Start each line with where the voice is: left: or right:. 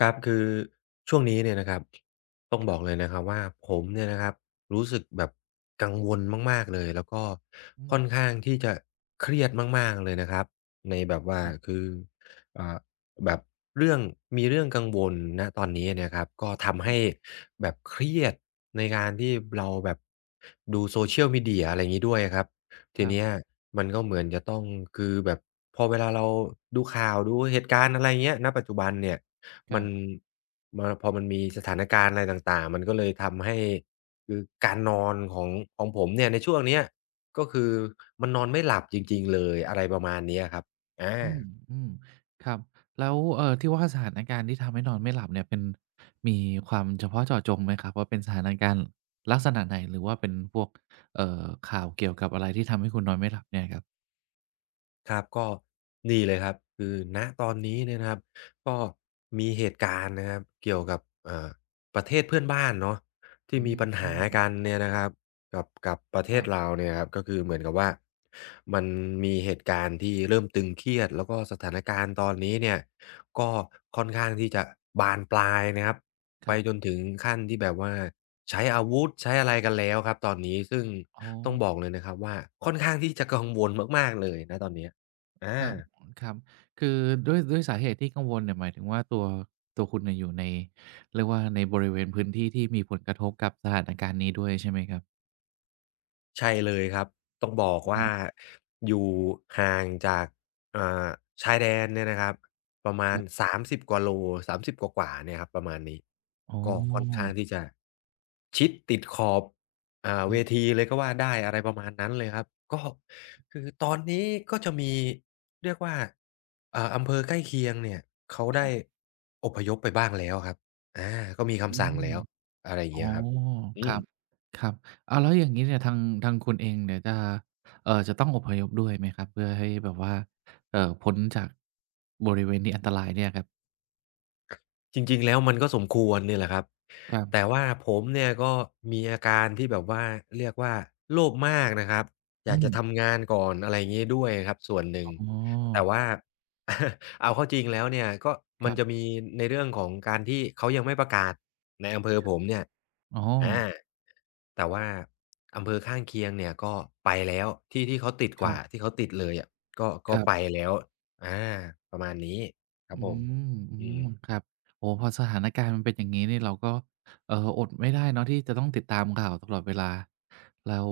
left: ครับคือช่วงนี้เนี่ยนะครับต้องบอกเลยนะครับว่าผมเนี่ยนะครับรู้สึกแบบกังวลมากๆเลยแล้วก็
right: อื
left: ค่อน
right: ม
left: ข้างที่จะเครียดมากๆเลยนะครับในแบบว่า
right: ครับ
left: คืออ่าแบบเรื่องมีเรื่องกังวลณตอนนี้เนี่ยครับก็
right: ค
left: ทำ
right: รั
left: ให้
right: บ
left: แบบเครียดในการที่เราแบบดู Social Media อะไรงี้ด้วยอะครับ
right: ค
left: ที
right: รั
left: เนี้ย
right: บ
left: มันก็เหมือนจะต้องคือแบบพอเวลาเราดูข่าวดูเหตุการณ์อะไรเงี้ยณปัจจุบันเนี่ย
right: ค
left: มั
right: รั
left: น
right: บ
left: มาพอมันมีสถานการณ์อะไรต่างๆ มันก็เลยทำให้คือการนอนของของผมเนี่ยในช่วงเนี้ยก็คือมันนอนไม่หลับจริงๆเลยอะไรประมาณเนี้ยครับอา
right: อืมอืมครับ แล้ว ที่ว่าสถานการณ์ที่ทำให้นอนไม่หลับเนี่ยเป็นมีความเฉพาะเจาะจงไหมครับ ว่าเป็นสถานการณ์ลักษณะไหนหรือว่าเป็นพวกเอ่อข่าวเกี่ยวกับอะไรที่ทำให้คุณนอนไม่หลับเนี่ยครับ
left: ครับก็นี่เลยครับคือณตอนนี้เนี่ยนะครับก็มีเหตุการณ์นะครับเกี่ยวกับประเทศเพื่อนบ้านเนาะที่
right: อื
left: มีปัญหากัน
right: ม
left: เนี่ยนะครับกับประเท
right: ครั
left: ศ
right: บ
left: เราเนี่ยครับก็คือเหมือนกับว่ามันมีเหตุการณ์ที่เริ่มตึงเครียดแล้วก็สถาน
right: อ๋
left: การณ์
right: อ
left: ตอนนี้เนี่ยก็ค่อนข้างที่จะบานปลายนะครับ
right: ค
left: ไป
right: รั
left: จน
right: บ
left: ถึงขั้นที่แบบว่าใช้อาวุธใช้อะไรกันแล้วครับตอนนี้ซึ่ง
right: อ๋
left: ต้องบ
right: อ
left: อกเลยนะครับว่าค่อนข้างที่จะกังวลมากๆเลยณตอนเนี้ย อา
right: ครับครับคือด้วยสาเหตุที่กังวลเนี่ยหมายถึงว่าตัว ตัวคุณเนี่ยอยู่ใน เรียกว่าในบริเวณพื้นที่ที่มีผลกระทบกับสถานการณ์นี้ด้วยใช่ไหมครับ
left: ใช่เลยครับต้องบอก
right: อื
left: ว่า
right: ม
left: อยู่ห่างจากอ่าชายแดนเนี่ยนะครับประมา
right: ค
left: ณ
right: รับ
left: 30กว่าโลสามสิบกว่าๆเนี่ยครับประมาณนี้
right: อ๋อ
left: ก็ค่อนข้างที่จะชิดติดขอบ
right: ค
left: เว
right: รับ
left: ทีเลยก็ว่าได้อะไรประมาณนั้นเลยครับก็คือตอนนี้ก็จะมีเรียกว่าอำเภอใกล้เคียงเนี่ยเขา
right: ค
left: ได้
right: รับ
left: อพยพไปบ้างแล้วครับอาก็มี
right: อื
left: คำสั่ง
right: ม
left: แล้วอะไรอย่าง
right: อ๋อ
left: เงี้ยครับอื
right: ค
left: ม
right: รับครับอ้าวแล้วอย่างงี้เนี่ยทางคุณเองเนี่ยจะจะต้องอพยพด้วยไหมครับเพื่อให้แบบว่าพ้นจากบริเวณที่อันตรายเนี่ยครับ
left: จริงๆแล้วมันก็สมควรเนี่ยแหละครับ
right: ครั
left: แต่
right: บ
left: ว่าผมเนี่ยก็มีอาการที่แบบว่าเรียกว่าโลภมากนะครับอ
right: อื
left: ยากจะ
right: ม
left: ทำงานก่อนอะไรอย่างงี้ด้วยครับส่วนหนึ่ง
right: อ๋อ
left: แต่ว่า เอาเข้าจริงแล้วเนี่ยก็
right: ค
left: มัน
right: รั
left: จะ
right: บ
left: มีในเรื่องของการที่เขายังไม่ประกาศในอำเภอ
right: ครั
left: ผ
right: บ
left: มเนี่ย
right: อ๋อ
left: อาแต่ว่าอำเภอข้างเคียงเนี่ยก็ไปแล้วที่ที่เขาติด
right: ค
left: ก
right: รั
left: ว่า
right: บ
left: ที่เขาติดเลยอะก็
right: ค
left: ก็
right: รั
left: ไป
right: บ
left: แล้วอาประมาณนี้ครั
right: อื
left: บผม
right: มอื
left: อื
right: ม
left: ม
right: ครับโอ้โฮพอสถานการณ์มันเป็นอย่างงี้นี่เราก็อดไม่ได้เนาะที่จะต้องติดตามข่าวตลอดเวลาแล้ว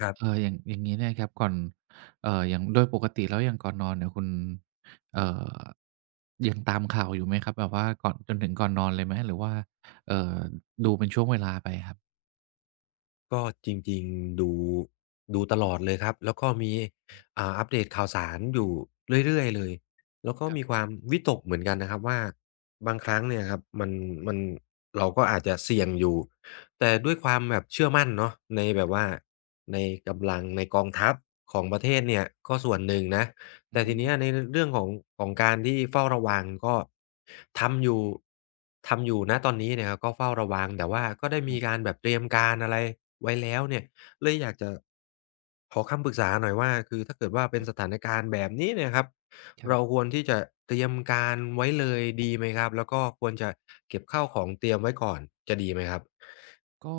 left: ครับ
right: อย่างอย่างงี้เนี่ยครับก่อนอย่างโดยปกติแล้วอย่างก่อนนอนเนี่ยคุณเอ่อยังตามข่าวอยู่ไหมครับแบบว่าก่อนจนถึงก่อนนอนเลยไหมหรือว่าเอ่อดูเป็นช่วงเวลาไปครับ
left: ก็จริงๆดูดูตลอดเลยครับแล้วก็มีอัปเดตข่าวสารอยู่เรื่อยๆเลยแล้วก็
right: ครั
left: มีค
right: บ
left: วามวิตกเหมือนกันนะครับว่าบางครั้งเนี่ยครับมันเราก็อาจจะเสี่ยงอยู่แต่ด้วยความแบบเชื่อมั่นเนาะในแบบว่าในกำลังในกองทัพของประเทศเนี่ยก็ส่วนหนึ่งนะ
right: อื
left: แต่
right: ม
left: ทีเนี้ย
right: ม
left: ในเรื่องของการที่เฝ้าระวังก็ทำอยู่ทำอยู่ณตอนนี้เนี่ยครับก็เฝ้าระวังแต่ว่าก็ได้
right: ครั
left: มี
right: บ
left: การแบบเตรียมการอะไรไว้แล้วเนี่ยเลยอยากจะขอคำปรึกษาหน่อยว่าคือถ้าเกิดว่าเป็นสถานการณ์แบบนี้เนี่ยครับ
right: ครั
left: เรา
right: บ
left: ควรที่จะเตรียมการไว้เลยดีไหมครับแล้วก็ควรจะเก็บข้าวของเตรียมไว้ก่อนจะดีไหมครับ
right: ก็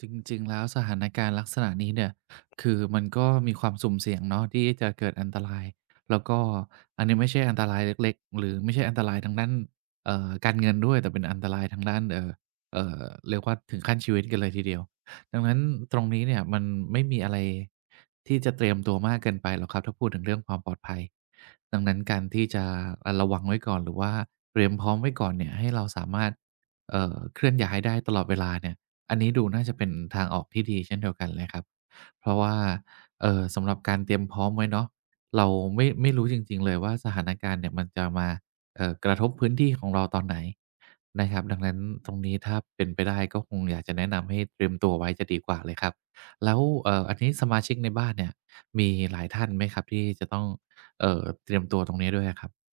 right: จริงๆแล้วสถานการณ์ลักษณะนี้เนี่ยคือมันก็มีความสุ่มเสี่ยงเนาะที่จะเกิดอันตราย แล้วก็อันนี้ไม่ใช่อันตรายเล็กๆหรือไม่ใช่อันตรายทางด้านการเงินด้วย แต่เป็นอันตรายทางด้านเอ่อเรียกว่าถึงขั้นชีวิตกันเลยทีเดียวดังนั้นตรงนี้เนี่ยมันไม่มีอะไรที่จะเตรียมตัวมากเกินไปหรอกครับถ้าพูดถึงเรื่องความปลอดภัยดังนั้นการที่จะระวังไว้ก่อนหรือว่าเตรียมพร้อมไว้ก่อนเนี่ยให้เราสามารถเคลื่อนย้ายได้ตลอดเวลาเนี่ย อันนี้ดูน่าจะเป็นทางออกที่ดีเช่นเดียวกันเลยครับเพราะว่าสำหรับการเตรียมพร้อมไว้เนาะเราไม่รู้จริงๆเลยว่าสถานการณ์เนี่ยมันจะมากระทบพื้นที่ของเราตอนไหนนะครับดังนั้นตรงนี้ถ้าเป็นไปได้ก็คงอยากจะแนะนำให้เตรียมตัวไว้จะดีกว่าเลยครับแล้วอันนี้สมาชิกในบ้านเนี่ยมีหลายท่านไหมครับที่จะต้องเตรียมตัวตรงนี้ด้วยอะครับ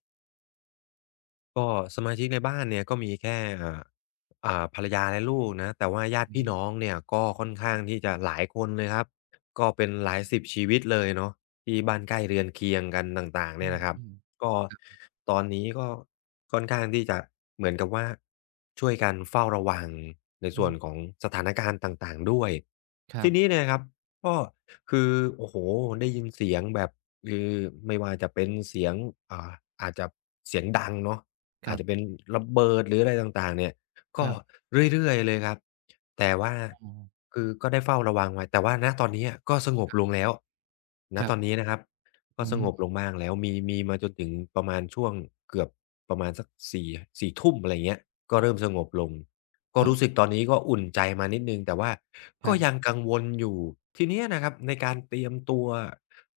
left: ก็สมาชิกในบ้านเนี่ยก็มีแค่ภรรยาและลูกนะแต่ว่าญาติ
right: อื
left: พี่น้อ
right: ม
left: งเนี่ยก็ค่อนข้างที่จะหลายคนเลยครับก็เป็นหลายสิบชีวิตเลยเนาะที่บ้านใกล้เรือนเคียงกันต่างๆ
right: อื
left: เนี่ย
right: ม
left: นะครับ
right: อืม
left: ก็ตอนนี้ก็ค่อนข้างที่จะเหมือนกับว่าช่วยกันเฝ้าระวังใน
right: อื
left: ส่วน
right: ม
left: ของสถานการณ์ต่างๆด้วย
right: ครั
left: ที
right: บ
left: นี้เนี่ยครับก็คือโอ้โฮได้ยินเสียงแบบคือไม่ว่าจะเป็นเสียงอ่าอาจจะเสียงดังเนาะ
right: ค
left: อา
right: รั
left: จ
right: บ
left: จะเป็นระเบิดหรืออะไรต่างๆเนี่ย
right: ค
left: ก็
right: รับ
left: เรื่อยๆเลยครับแต่ว่า
right: อ๋อ
left: คือก็ได้เฝ้าระวังไว้แต่ว่าณตอนนี้อะก็สงบลงแล้วณ
right: ครั
left: ตอน
right: บ
left: นี้นะครับก็
right: อื
left: สงบ
right: ม
left: ลงบ้างแล้วมีมาจนถึงประมาณช่วงเกือบประมาณสักสี่ทุ่มอะไรเงี้ยก็เริ่มสงบลงก็
right: อา
left: รู้สึกตอนนี้ก็อุ่นใจมานิดหนึ่งแต่ว่า
right: ค
left: ก็
right: รั
left: ยั
right: บ
left: งกังวลอยู่ทีเนี้ยนะครับในการเตรียมตัว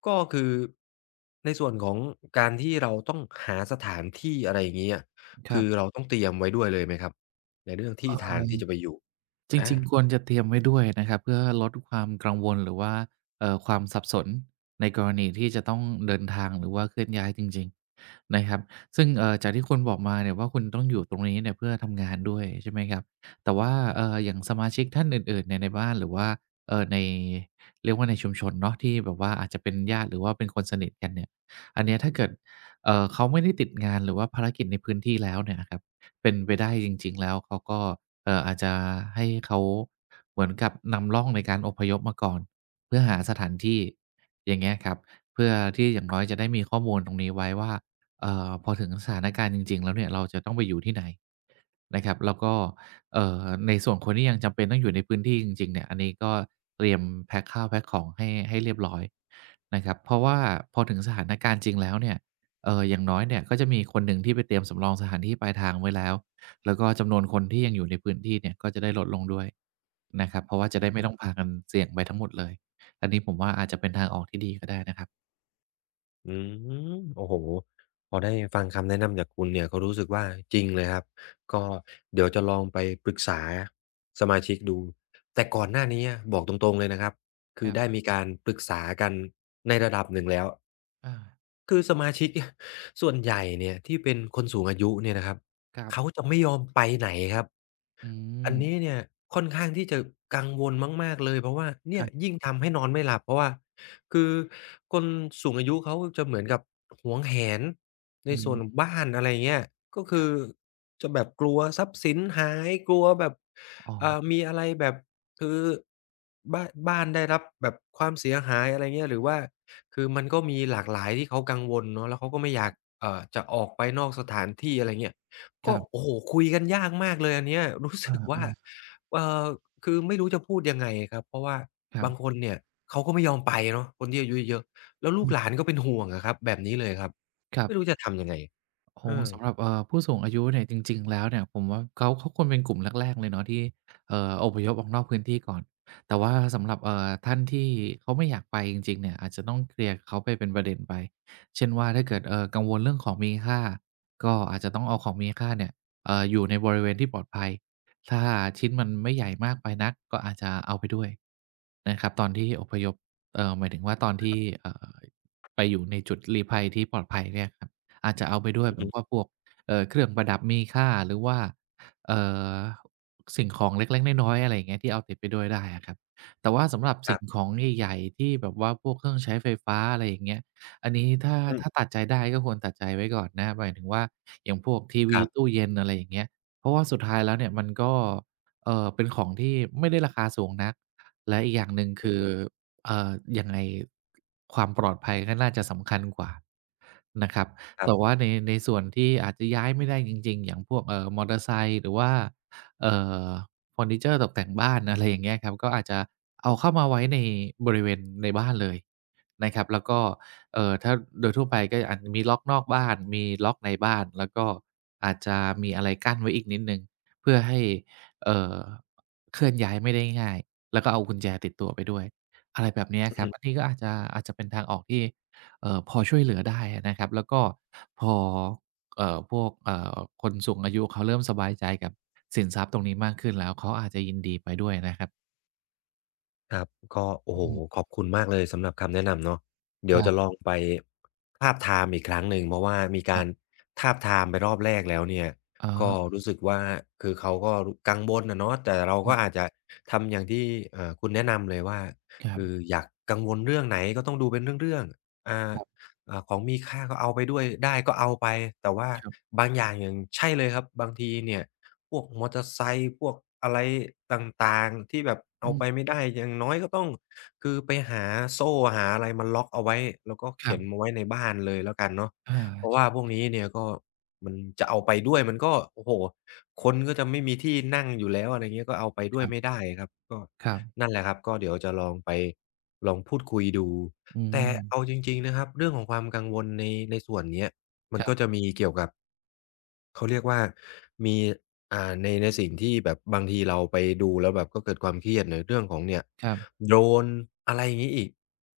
left: ก็คือในส่วนของการที่เราต้องหาสถานที่อะไรอย่างงี้อะ
right: ครั
left: คือเรา
right: บ
left: ต้องเตรียมไว้ด้วยเลยไหมครับในเรื่องที่
right: เอ่
left: ทางที่
right: อ
left: จะไปอยู่
right: จ
left: อา
right: ริงๆควรจะเตรียมไว้ด้วยนะครับเพื่อลดความกังวลหรือว่าความสับสนในกรณีที่จะต้องเดินทางหรือว่าเคลื่อนย้ายจริงๆนะครับซึ่งจากที่คุณบอกมาเนี่ยว่าคุณต้องอยู่ตรงนี้เนี่ยเพื่อทำงานด้วยใช่ไหมครับแต่ว่าอย่างสมาชิกท่านอื่นๆเนี่ยในบ้านหรือว่าในเรียกว่าในชุมชนเนาะที่แบบว่าอาจจะเป็นญาติหรือว่าเป็นคนสนิทกันเนี่ยอันเนี้ยถ้าเกิดเขาไม่ได้ติดงานหรือว่าภารกิจในพื้นที่แล้วเนี่ยนะครับเป็นไปได้จริงๆแล้วเขาก็ อาจจะให้เขาเหมือนกับนำร่องในการอพยพมาก่อนเพื่อหาสถานที่อย่างเงี้ยครับเพื่อที่อย่างน้อยจะได้มีข้อมูลตรงนี้ไว้ว่าพอถึงสถานการณ์จริงๆแล้วเนี่ยเราจะต้องไปอยู่ที่ไหนนะครับแล้วก็ในส่วนคนที่ยังจำเป็นต้องอยู่ในพื้นที่จริงๆเนี่ยอันนี้ก็เตรียมแพ็กข้าวแพ็กของให้เรียบร้อยนะครับเพราะว่าพอถึงสถานการณ์จริงแล้วเนี่ยอย่างน้อยเนี่ยก็จะมีคนหนึ่งที่ไปเตรียมสำรองสถานที่ปลายทางไว้แล้ว แล้วก็จำนวนคนที่ยังอยู่ในพื้นที่เนี่ยก็จะได้ลดลงด้วยนะครับเพราะว่าจะได้ไม่ต้องพากันเสี่ยงไปทั้งหมดเลยอันนี้ผมว่าอาจจะเป็นทางออกที่ดีก็ได้นะครับ
left: อืมโอ้โฮพอได้ฟังคำแนะนำจากคุณเนี่ยก็รู้สึกว่าจริงเลยครับก็เดี๋ยวจะลองไปปรึกษาสมาชิกดูแต่ก่อนหน้านี้อะบอกตรงๆเลยนะครับคื
right: ค
left: อ
right: รับ
left: ได้มีการปรึกษากันในระดับหนึ่งแล้ว
right: อา
left: คือสมาชิก ส่วนใหญ่เนี่ยที่เป็นคนสูงอายุเนี่ยนะครับ
right: ครับ
left: เขาจะไม่ยอมไปไหนครับ
right: อื
left: อันนี้
right: ม
left: เนี่ยค่อนข้างที่จะกังวลมากๆเลยเพราะว่า
right: ค
left: เนี่ย
right: รับ
left: ยิ่งทำให้นอนไม่หลับเพราะว่าคือคนสูงอายุเขาจะเหมือนกับหวงแหนใน
right: อื
left: ส่ว
right: ม
left: นบ้านอะไรเงี้ยก็
right: ค
left: คื
right: รั
left: อ
right: บ
left: จะแบบกลัวทรัพย์สินหายกลัวแบบ
right: อ๋อ
left: มีอะไรแบบคือบ้านได้รับแบบความเสียหายอะไรเงี้ยหรือว่า คือมันก็มีหลากหลายที่เขากังวลเนาะแล้วเขาก็ไม่อยากจะออกไปนอกสถานที่อะไรเงี้ย
right: ค
left: ก็
right: รับ
left: โอ้โฮคุยกันยากมากเลยอันเนี้ย รู้
right: เ
left: สึก
right: อ
left: ว่า
right: อ
left: เอ่อคือไม่รู้จะพูดยังไงครับเพราะว่า
right: ๆครั
left: บางค
right: บ
left: นเนี่ยเขาก็ไม่ยอมไปเนาะคนที่อายุเยอะๆแล้วลู
right: อื
left: กหลา
right: ม
left: นก็เป็นห่วงอะครับแบบนี้เลยครับ
right: ครับ
left: ไม่รู้จะทำยังไงเอ
right: โอ้
left: อ
right: สำหรับผู้สูงอายุเนี่ยจริงๆแล้วเนี่ยผมว่าเขาควรเป็นกลุ่มแรกๆเลยเนาะที่อพยพออกนอกพื้นที่ก่อนแต่ว่าสำหรับท่านที่เขาไม่อยากไปจริงๆเนี่ยอาจจะต้องเคลียร์เขาไปเป็นประเด็นไปเช่นว่าถ้าเกิดกังวลเรื่องของมีค่าก็อาจจะต้องเอาของมีค่าเนี่ยอยู่ในบริเวณที่ปลอดภัยถ้าชิ้นมันไม่ใหญ่มากไปนักก็อาจจะเอาไปด้วยนะครับตอนที่อพยพหมายถึงว่าตอนที่ไปอยู่ในจุดลี้ภัยที่ปลอดภัยเนี่ยครับ อาจจะเอาไปด้วย
left: อือ
right: แบบว่า
left: ฮึ
right: พวกเครื่องประดับมีค่าหรือว่าเอ่อสิ่งของเล็กๆน้อยๆอะไรอย่างเงี้ยที่เอาติดไปด้วยได้อะครับแต่ว่าสำหรับ
left: ค
right: สิ่
left: รั
right: งข
left: บ
right: องใหญ่ๆที่แบบว่าพวกเครื่องใช้ไฟฟ้าอะไรอย่างเงี้ยอันนี้ถ้า
left: อื
right: ถ้าตั
left: ม
right: ดใจได้ก็ควรตัดใจไว้ก่อนนะครับหมายถึงว่าอย่างพวกที
left: ค
right: วี
left: รั
right: ตู้
left: บ
right: เย็นอะไรอย่างเงี้ยเพราะว่าสุดท้ายแล้วเนี่ยมันก็เป็นของที่ไม่ได้ราคาสูงนักและอีกอย่างหนึ่ง
left: อือ
right: คือ
left: ฮึ
right: เอ่อยังไงความปลอดภัยก็น่าจะสำคัญกว่านะครับ
left: ครั
right: แต่
left: บ
right: ว่าในส่วนที่อาจจะย้ายไม่ได้จริงๆอย่างพวกมอเตอร์ไซค์หรือว่าเอ่อเฟอร์นิเชอร์ตกแต่งบ้าน อะไรอย่างเงี้ยครับก็อาจจะเอาเข้ามาไว้ในบริเวณในบ้านเลยนะครับแล้วก็ถ้าโดยทั่วไปก็อาจมีล็อกนอกบ้านมีล็อกในบ้านแล้วก็อาจจะมีอะไรกั้นไว้อีกนิดหนึ่งเพื่อให้เอ่อเคลื่อนย้ายไม่ได้ง่ายแล้วก็เอากุญแจติดตัวไปด้วยอะไรแบบเนี้ย
left: อือ
right: ครับ
left: ฮึ
right: อันนี้ก็อาจจะเป็นทางออกที่พอช่วยเหลือได้อะนะครับแล้วก็ พอเอ่อพวกคนสูงอายุเขาเริ่มสบายใจกับสินทรัพย์ตรงนี้มากขึ้นแล้วเขาอาจจะยินดีไปด้วยนะครับ
left: ครับก็โอ้โฮ
right: อืม
left: ขอบคุณมากเลยสำหรับคำแนะนำเนาะ
right: ค
left: เดี๋ยว
right: รั
left: จะล
right: บ
left: องไปทาบทามอีกครั้งหนึ่งเพราะว่ามี
right: ค
left: กา
right: รั
left: ร
right: บ
left: ทาบทามไปรอบแรกแล้วเนี่ย
right: อ๋อ
left: ก็รู้สึกว่าคือเขาก็รกังวลอะเนาะแต่เรา
right: ค
left: ก็
right: รั
left: อาจ
right: บ
left: จะทำอย่างที่คุณแนะนำเลยว่า
right: ครั
left: คือ
right: บ
left: อยากกังวลเรื่องไหนก็ต้องดูเป็นเรื่องๆอ่า
right: ครับ
left: อ่าของมีค่าก็เอาไปด้วยได้ก็เอาไปแต่ว่า
right: ครับ
left: บางอย่างอย่างใช่เลยครับบางทีเนี่ย พวกมอเตอร์ไซค์พวกอะไรต่างๆที่แบบ
right: อื
left: เอา
right: ม
left: ไปไม่ได้อย่างน้อยก็ต้องคือไปหาโซ่หาอะไรมาล็อกเอาไว้แล้วก็
right: ครั
left: เข็น
right: บ
left: มาไว้ในบ้านเลยแล้วกันเนาะ
right: อา
left: เพราะ
right: ช
left: ว่าพวกนี้เนี่ยก็มันจะเอาไปด้วยมันก็โอ้โฮคนก็จะไม่มีที่นั่งอยู่แล้วอะไรเงี้ยก็เอาไป
right: ค
left: ด้วย
right: รั
left: ไม่
right: บ
left: ได้ครับก็
right: ครับ
left: นั่นแหละครับก็เดี๋ยวจะลองไปลองพูดคุยดู
right: อื
left: แต่เอา
right: ม
left: จริงๆนะครับเรื่องของความกังวลในส่วนเนี้ย มั
right: ค
left: น
right: รั
left: ก็จะ
right: บ
left: มีเกี่ยวกับเขาเรียกว่ามีในสิ่งที่แบบบางทีเราไปดูแล้วแบบก็เกิดความเครียดในเรื่องของเนี่ย
right: ครับ
left: โดรนอะไรอย่างงี้อีก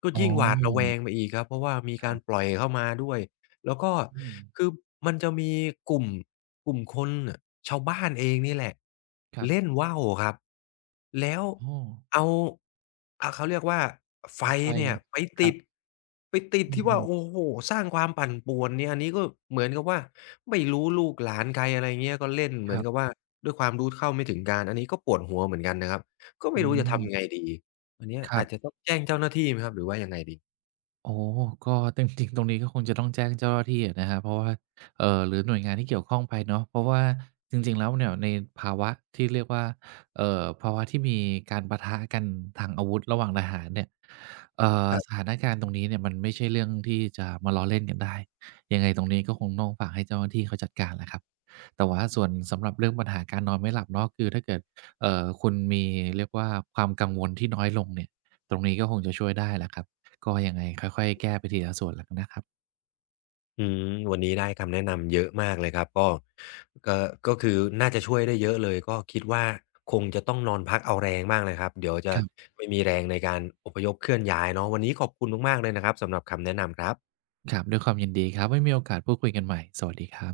left: ก็
right: อ๋
left: ยิ่งหวาดระแว
right: อ
left: งไปอีกครับเพราะว่ามี
right: ครั
left: การป
right: บ
left: ล่อยเข้ามาด้วย แล้วก็
right: อืม
left: คือมันจะมีกลุ่มกลุ่มคนน่ะชาวบ้านเองนี่แหละ
right: ครั
left: เล่น
right: บ
left: ว่าวครับแล้ว
right: อ้อ
left: เอาเขาเรียกว่า
right: พ
left: ไฟ
right: อไฟ
left: เนี่ยไป
right: ครั
left: ติ
right: บ
left: ดไปติด
right: อื
left: ที่ว่า
right: ม
left: โอ้โฮสร้างความปั่นป่วนเนี่ยอันนี้ก็เหมือนกับว่าไม่รู้ลูกหลานใครอะไรเงี้ยก็เล่น
right: ๆ
left: เห
right: ค
left: มือน
right: รับ
left: กับว่าด้วยความรู้เท่าไม่ถึงการอันนี้ก็ปวดหัวเหมือนกันนะครับก็ไม่
right: อื
left: รู้จะ
right: ม
left: ทำยังไงดีอันเนี้ย
right: ครั
left: อาจจะต้
right: บ
left: องแจ้งเจ้าหน้าที่ไหมครับหรือว่ายังไงดี
right: โอ้ก็จริงๆตรงนี้ก็คงจะต้องแจ้งเจ้าหน้าที่อะนะครับเพราะว่าหรือหน่วยงานที่เกี่ยวข้องไปเนาะเพราะว่าจริงๆ แล้วเนี่ยในภาวะที่เรียกว่าภาวะที่มีการปะทะกันทางอาวุธระหว่างทหารเนี่ยเอ่สถานการณ์ตรงนี้เนี่ยมันไม่ใช่เรื่องที่จะมาล้อเล่นกันได้ยังไงตรงนี้ก็คงต้องฝากให้เจ้าหน้าที่เขาจัดการแหละครับแต่ว่าส่วนสำหรับเรื่องปัญหาการนอนไม่หลับเนาะคือถ้าเกิดคุณมีเรียกว่าความกังวลที่น้อยลงเนี่ยตรงนี้ก็คงจะช่วยได้แหละครับ ก็ยังไงค่อยๆแก้ไปทีละส่วนแล้วกันนะครับ
left: อืมวันนี้ได้คำแนะนำเยอะมากเลยครับก็ก็คือน่าจะช่วยได้เยอะเลยก็คิดว่าคงจะต้องนอนพักเอาแรงบ้างเลยครับเดี๋ยวจะ
right: ครับ
left: ไม่มีแรงในการอพยพเคลื่อนย้ายเนาะวันนี้ขอบคุณมากๆเลยนะครับสำหรับคำแนะนำครับ
right: ครับด้วยความยินดีครับไว้มีโอกาสพูดคุยกันใหม่สวัสดีครับ